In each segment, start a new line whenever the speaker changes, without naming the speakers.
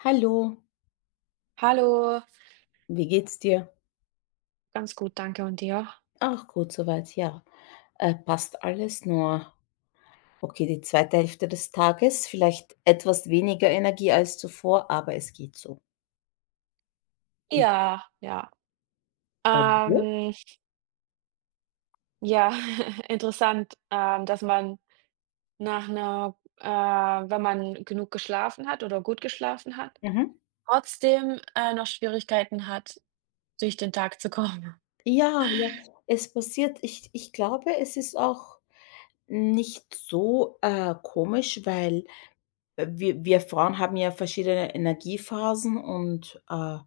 Hallo,
Hallo,
wie geht's dir?
ganz gut, danke und dir?
Ach, gut soweit, ja. Passt alles nur. Okay, die zweite Hälfte des Tages, vielleicht etwas weniger Energie als zuvor, aber es geht so. Und
Ja, ja.
bei dir?
Ähm, ja, interessant, dass man nach einer, wenn man genug geschlafen hat oder gut geschlafen hat,
Mhm.
trotzdem, noch Schwierigkeiten hat, durch den Tag zu kommen.
Ja, ja, es passiert. Ich glaube, es ist auch nicht so komisch, weil wir Frauen haben ja verschiedene Energiephasen und,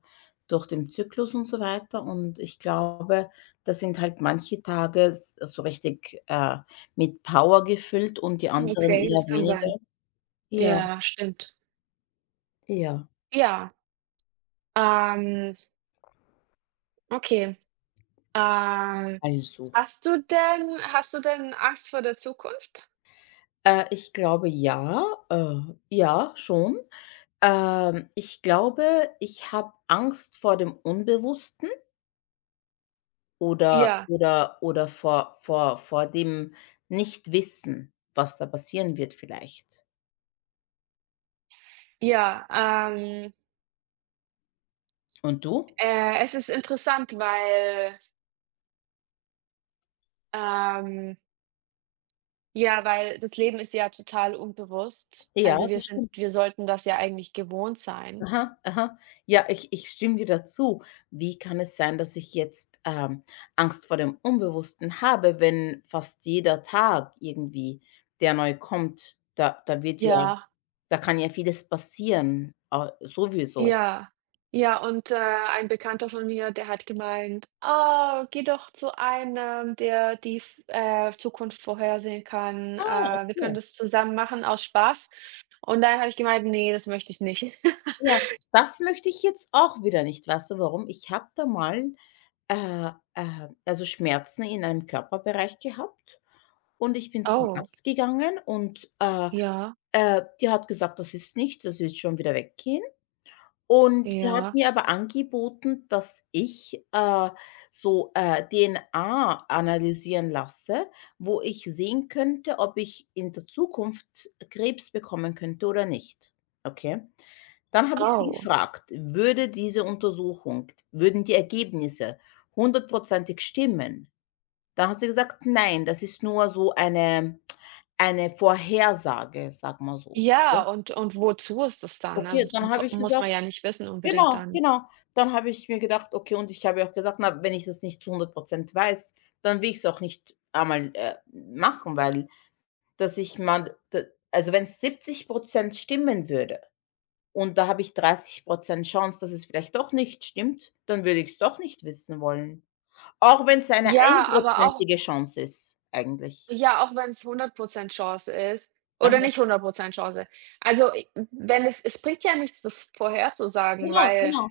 durch den Zyklus und so weiter. Und ich glaube, da sind halt manche Tage s so richtig, mit Power gefüllt und die anderen
Okay,
eher
das kann
weniger.
sein.
Ja,
Ja, stimmt.
ja.
Ja, ähm, okay. Ähm,
Also,
hast du denn Angst vor der Zukunft?
ich glaube ja, ja, schon. Ich glaube, ich habe Angst vor dem Unbewussten. Oder
Ja,
oder oder vor dem Nichtwissen, was da passieren wird vielleicht.
ja,
Und du?
Es ist interessant, weil, ähm ja, weil das Leben ist ja total unbewusst.
Ja,
Also,
das stimmt.
wir sollten das ja eigentlich gewohnt sein.
Aha, aha. Ja, ich stimme dir dazu. Wie kann es sein, dass ich jetzt, Angst vor dem Unbewussten habe, wenn fast jeder Tag irgendwie, der neu kommt, da wird ja
Ja,
da kann ja vieles passieren, ah, sowieso.
ja. Ja, und, ein Bekannter von mir, der hat gemeint: „Oh, geh doch zu einem, der die F Zukunft vorhersehen kann.
Ah,
Wir können
okay.
das zusammen machen aus Spaß.“ Und dann habe ich gemeint: „Ne, das möchte ich nicht.“
Ja, das möchte ich jetzt auch wieder nicht. Weißt du warum? Ich habe da mal, also Schmerzen in einem Körperbereich gehabt und ich bin zum
Oh,
Arzt gegangen und,
ja,
die hat gesagt: „Das ist nichts, das wird schon wieder weggehen.“ Und sie hat
ja,
mir aber angeboten, dass ich, so, DNA analysieren lasse, wo ich sehen könnte, ob ich in der Zukunft Krebs bekommen könnte oder nicht, okay? Dann habe ich sie
oh.
gefragt, würde diese Untersuchung würden die Ergebnisse hundertprozentig stimmen? Dann hat sie gesagt: „Nein, das ist nur so eine Vorhersage“, sag mal so.
Ja, und wozu ist das dann? Also,
Okay,
das
dann
mu
habe ich
muss
gesagt
man ja nicht wissen unbedingt
genau,
dann.
genau. Dann habe ich mir gedacht okay, und ich habe ja auch gesagt: „Na, wenn ich das nicht zu 100 Prozent weiß, dann will ich es auch nicht einmal, machen“, weil dass ich mal d also, wenn es 70 Prozent stimmen würde und da habe ich 30 Prozent Chance, dass es vielleicht doch nicht stimmt, dann würde ich es doch nicht wissen wollen. Auch wenn es eine
Ja, aber auch,
einprozentige Chance ist eigentlich.
ja, auch wenn's 100 Chance ist oder
Aha,
nicht 100 Chance. Also, i wenn es bringt ja nichts, das vorherzusagen,
genau,
weil
genau,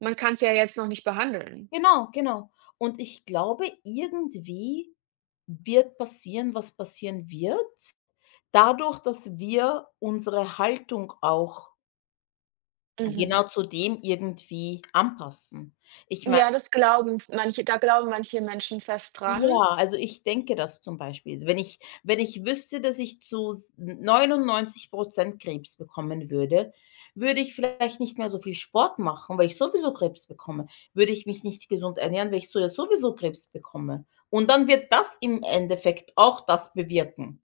man kann es ja jetzt noch nicht behandeln.
genau, genau. Und ich glaube, irgendwie wird passieren, was passieren wird. Dadurch, dass wir unsere Haltung auch
Mhm.
genau zu dem irgendwie anpassen. Ich meine
Ja, das glauben manche da glauben manche Menschen fest dran.
ja, also ich denke das zum Beispiel. Also wenn ich wenn ich wüsste, dass ich zu s 99 Prozent Krebs bekommen würde, würde ich vielleicht nicht mehr so viel Sport machen, weil ich sowieso Krebs bekomme. Würde ich mich nicht gesund ernähren, weil ich so ja sowieso Krebs bekomme. Und dann wird das im Endeffekt auch das bewirken.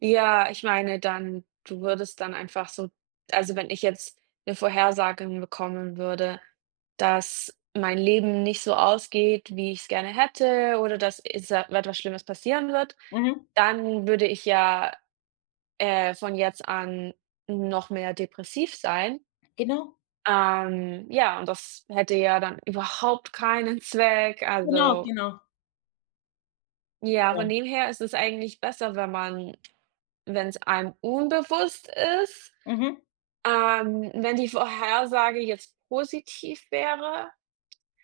Ja, ich meine, dann du würdest dann einfach so also, wenn ich jetzt eine Vorhersage bekommen würde, dass mein Leben nicht so ausgeht, wie ich es gerne hätte, oder dass es e etwas Schlimmes passieren wird,
Mhm.
dann würde ich ja, von jetzt an noch mehr depressiv sein.
Genau.
Ja, und das hätte ja dann überhaupt keinen Zweck.
Genau,
Also,
genau.
ja, von
Ja.
dem her ist es eigentlich besser, wenn es einem unbewusst ist.
Mhm.
Wenn die Vorhersage jetzt positiv wäre,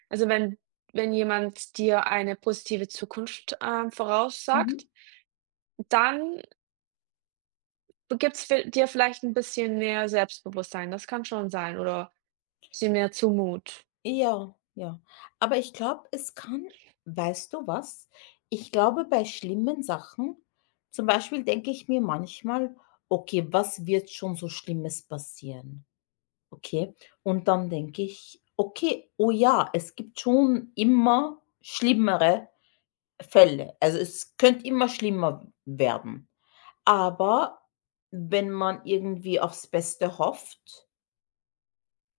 also wenn jemand dir eine positive Zukunft,
Mhm.
voraussagt, dann gibt's vi dir vielleicht ein bisschen mehr Selbstbewusstsein. Das kann schon sein, oder ein bisschen mehr Zumut.
Ja, ja. Aber ich glaube, es kann weißt du was? Ich glaube, bei schlimmen Sachen zum Beispiel denke ich mir manchmal: „Okay, was wird schon so Schlimmes passieren?“ Okay? Und dann denke ich: „Okay, oh ja, es gibt schon immer schlimmere Fälle. Also, es könnte immer schlimmer werden.“ Aber wenn man irgendwie aufs Beste hofft,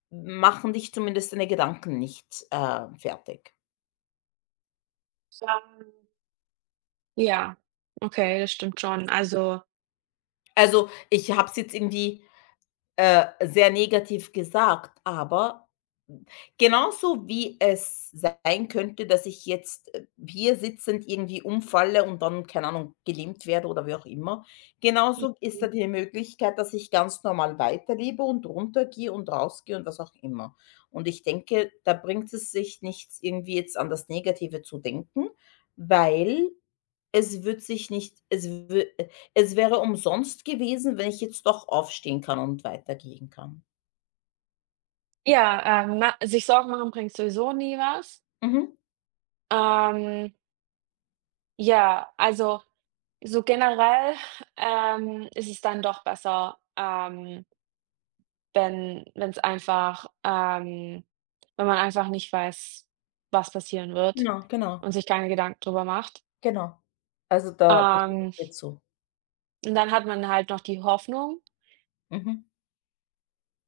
machen dich zumindest deine Gedanken nicht, fertig.
Ähm, ja, okay, das stimmt schon. Also,
Also, ich habe es jetzt irgendwie, sehr negativ gesagt, aber genauso wie es sein könnte, dass ich jetzt, hier sitzend irgendwie umfalle und dann, keine Ahnung, gelähmt werde oder wie auch immer, genauso ist
mhm,
da die Möglichkeit, dass ich ganz normal weiterlebe und runtergehe und rausgehe und was auch immer. Und ich denke, da bringt es sich nichts, irgendwie jetzt an das Negative zu denken, weil es wird sich nicht es wü es wäre umsonst gewesen, wenn ich jetzt doch aufstehen kann und weitergehen kann.
ja, ma sich Sorgen machen bringt sowieso nie was.
Mhm.
Ähm, ja, also, so generell, ist es dann doch besser, wenn es einfach, wenn man einfach nicht weiß, was passieren wird,
Genau, genau,
und sich keine Gedanken drüber macht.
genau. Also, da stimme
Ähm,
ich dir zu.
und dann hat man halt noch die Hoffnung.
Mhm,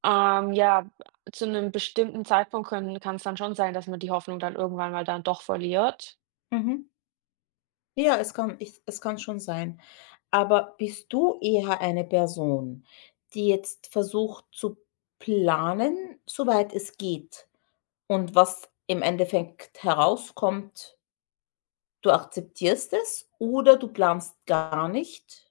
Ja, zu einem bestimmten Zeitpunkt können kann es dann schon sein, dass man die Hoffnung dann irgendwann mal dann doch verliert.
mhm. Ja, es kann schon sein. Aber bist du eher eine Person, die jetzt versucht zu planen, soweit es geht und was im Endeffekt herauskommt, du akzeptierst es oder du planst gar nicht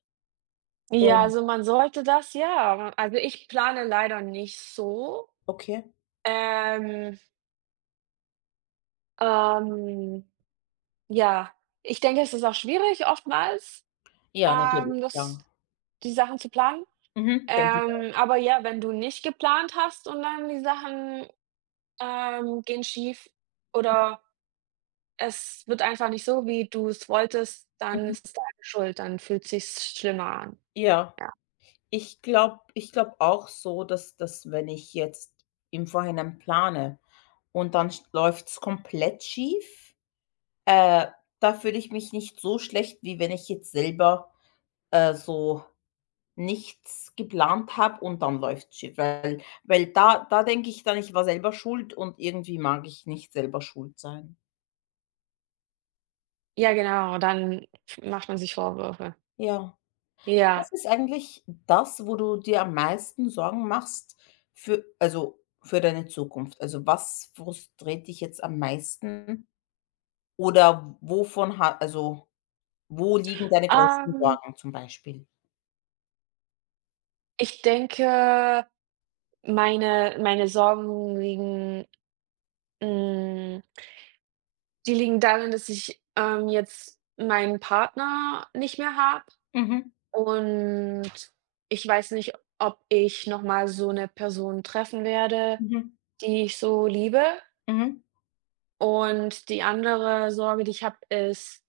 Ja,
und
also man sollte das ja. Also, ich plane leider nicht so.
okay.
Ähm, ähm, ja, ich denke, es ist auch schwierig oftmals,
Ja, natürlich,
das
ja.
die Sachen zu planen.
Mhm. Denke ich auch.
Aber ja, wenn du nicht geplant hast und dann die Sachen, gehen schief, oder es wird einfach nicht so, wie du es wolltest, dann
Mhm.
ist es deine Schuld, dann fühlt sich's schlimmer an.
Ja,
Ja.
ich glaube auch so, dass wenn ich jetzt im Vorhinein plane und dann sch läuft's komplett schief, äh, da fühle ich mich nicht so schlecht, wie wenn ich jetzt selber, so nichts geplant habe und dann läuft's schief, weil da denke ich dann, ich war selber schuld und irgendwie mag ich nicht selber schuld sein.
Ja, genau, dann macht man sich Vorwürfe.
Ja.
Ja,
Was ist eigentlich das, wo du dir am meisten Sorgen machst für also, für deine Zukunft? Also, was frustriert dich jetzt am meisten oder wovon hat also, wo liegen deine größten
ähm
Sorgen zum Beispiel?
ich denke, meine Sorgen liegen, hm, die liegen darin, dass ich, jetzt meinen Partner nicht mehr habe,
Mhm,
und ich weiß nicht, ob ich noch mal so eine Person treffen werde,
mhm,
die ich so liebe.
mhm.
Und die andere Sorge, die ich habe, ist,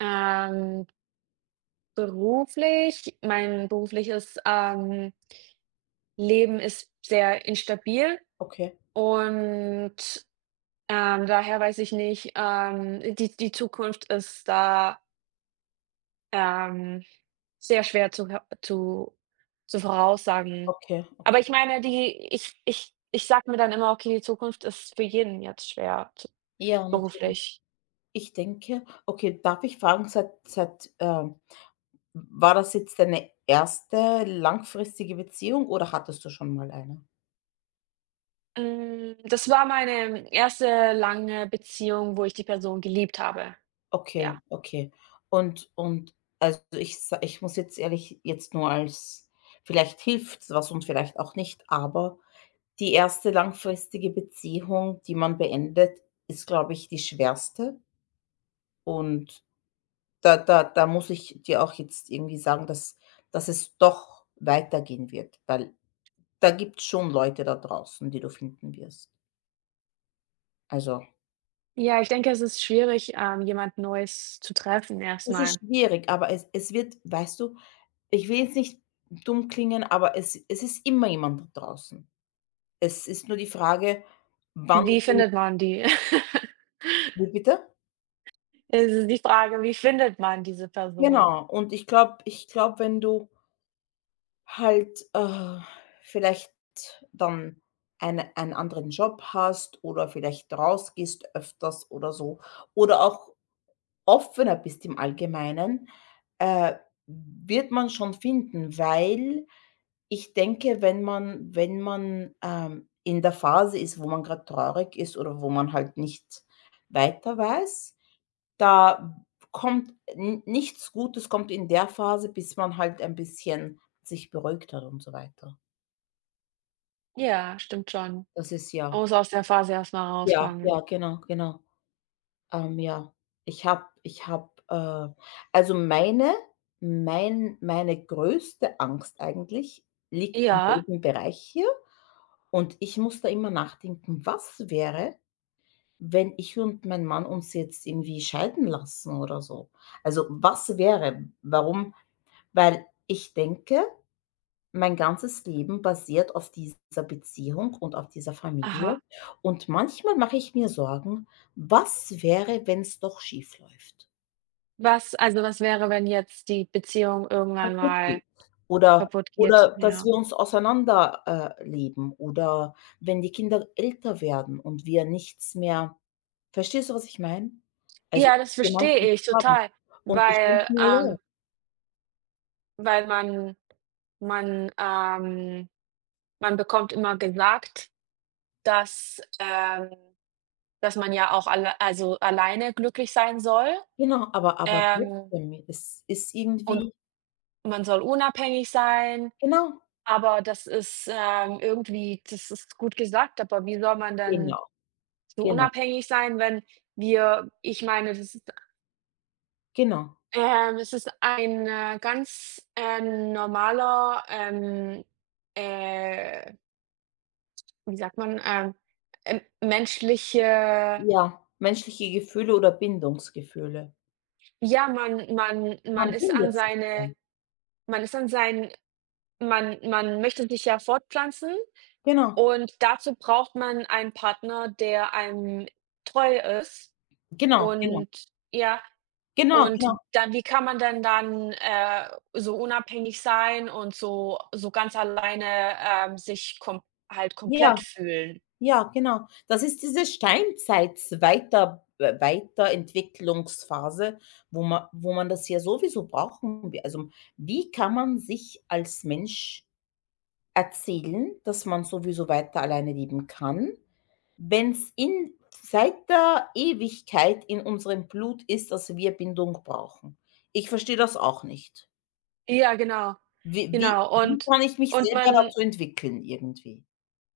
ähm, beruflich. Mein berufliches, Leben ist sehr instabil,
Okay,
und daher weiß ich nicht, die die Zukunft ist da, ähm, sehr schwer zu her zu voraussagen.
okay, okay.
Aber ich meine, die ich sag mir dann immer: „Okay, die Zukunft ist für jeden jetzt schwer zu,
Ja, natürlich.
beruflich.“
Ich denke okay, darf ich fragen, war das jetzt deine erste langfristige Beziehung oder hattest du schon mal eine?
Das war meine erste lange Beziehung, wo ich die Person geliebt habe,
Okay,
ja.
okay. Und also, ich muss jetzt ehrlich jetzt nur als vielleicht hilft was und vielleicht auch nicht, aber die erste langfristige Beziehung, die man beendet, ist, glaube ich, die schwerste. Und da muss ich dir auch jetzt irgendwie sagen, dass es doch weitergehen wird, weil da gibt's schon Leute da draußen, die du finden wirst. Also,
Ja, ich denke, es ist schwierig, jemand Neues zu treffen
es ist
erstmal.
schwierig, aber es wird weißt du ich will jetzt nicht dumm klingen, aber es ist immer jemand da draußen. Es ist nur die Frage, wann
Wie
du
findet man die?
wie bitte?
Es ist die Frage, wie findet man diese Person?
Genau. Und ich glaube, wenn du halt, vielleicht dann einen anderen Job hast oder vielleicht rausgehst öfters oder so oder auch offener bist im Allgemeinen, äh, wird man schon finden, weil ich denke, wenn man wenn man in der Phase ist, wo man gerade traurig ist oder wo man halt nicht weiter weiß, da kommt n nichts Gutes kommt in der Phase, bis man halt ein bisschen sich beruhigt hat und so weiter.
Ja, stimmt schon.
Das ist
Man
ja
muss aus der Phase erst mal
ja,
rauskommen.
ja, genau, genau. Ja, ich habe ich habe, äh also meine größte Angst eigentlich liegt im
Ja,
selben Bereich hier. Und ich muss da immer nachdenken: „Was wäre, wenn ich und mein Mann uns jetzt irgendwie scheiden lassen oder so?“ Also, was wäre? Warum? Weil ich denke, mein ganzes Leben basiert auf dieser Beziehung und auf dieser Familie.
aha.
Und manchmal mache ich mir Sorgen: „Was wäre, wenn es doch schiefläuft,
Was Also, was wäre, wenn jetzt die Beziehung irgendwann
kaputt geht
mal
oder
kaputt geht?
oder dass
Ja.
wir uns auseinander leben oder wenn die Kinder älter werden und wir nichts mehr Verstehst du, was ich meine? Also,
Ja, das
gemeinsames
verstehe ich
haben.
total,
Und ich denke
weil,
mir ja, ja,
weil man, man bekommt immer gesagt, dass, dass man ja auch alle also, alleine glücklich sein soll,
genau, aber
ähm,
trotzdem, es ist
und
irgendwie
man soll unabhängig sein.
genau,
Aber das ist, irgendwie, das ist gut gesagt, aber wie soll man denn
genau,
so
genau,
unabhängig sein, wenn wir ich meine, das ist,
genau.
es ist ein, ganz, normaler, äh, wie sagt man, menschliche,
Ja, menschliche Gefühle oder Bindungsgefühle.
ja, man
Man
ist an
bindet sich
seine
dran.
man ist an sein, man möchte sich ja fortpflanzen,
Genau,
und dazu braucht man einen Partner, der einem treu ist.
genau, genau,
Und ja,
genau,
und
genau.
dann, wie kann man denn dann, so unabhängig sein und so so ganz alleine, sich kom halt komplett
Ja,
fühlen?
ja, genau. Das ist diese Steinzeit-Weiterentwicklungsphase, wo man das ja sowieso brauchen wi also, wie kann man sich als Mensch erzählen, dass man sowieso weiter alleine leben kann. Wenn's in seit der Ewigkeit in unserem Blut ist, dass wir Bindung brauchen. Ich verstehe das auch nicht.
Ja, genau.
Wie wie
Genau.
wie kann ich mich
Und
selber
man
dazu entwickeln irgendwie?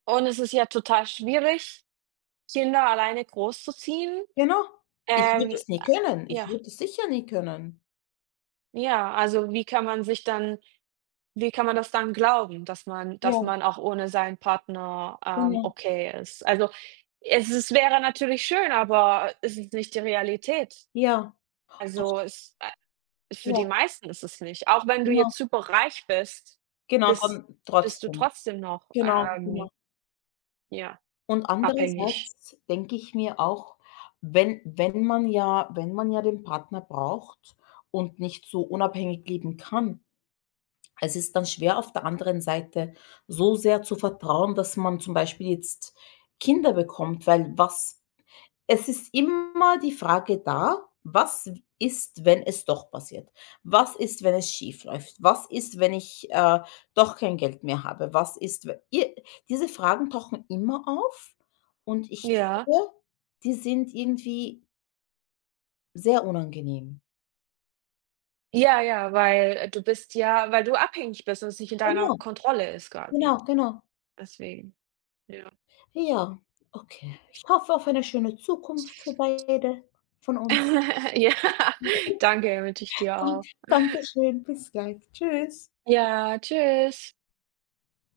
und es ist ja total schwierig, Kinder alleine großzuziehen.
Genau. Ich würde
Ähm,
es nie können. Ich
ja,
würde es sicher nie können.
ja, also, wie kann man das dann glauben,
Ja,
dass man auch ohne seinen Partner,
genau.
okay ist? Also, es wäre natürlich schön, aber es ist nicht die Realität.
Ja, auf
Also, es für die
ja,
meisten ist es nicht. Auch wenn du
genau.
jetzt superreich bist,
Genau,
bist
dann
bist du
trotzdem.
trotzdem noch,
Genau, genau.
ja,
Und
abhängig.
andererseits denke ich mir auch, wenn wenn man ja den Partner braucht und nicht so unabhängig leben kann, es ist dann schwer, auf der anderen Seite so sehr zu vertrauen, dass man zum Beispiel jetzt Kinder bekommt, weil was es ist immer die Frage da: „Was ist, wenn es doch passiert? Was ist, wenn es schief läuft? Was ist, wenn ich, doch kein Geld mehr habe? Was ist, we“ i diese Fragen tauchen immer auf und ich
Ja.
glaube, die sind irgendwie sehr unangenehm.
Ja, ja, weil, du bist ja weil du abhängig bist und es nicht in deiner
Genau,
Kontrolle ist quasi.
genau, genau.
Deswegen, ja.
Ja, okay. Ich hoffe auf eine schöne Zukunft für beide von uns.
Ja, danke, wünsche ich dir auch.
Dankeschön. Bis gleich. Tschüss.
Ja, tschüss.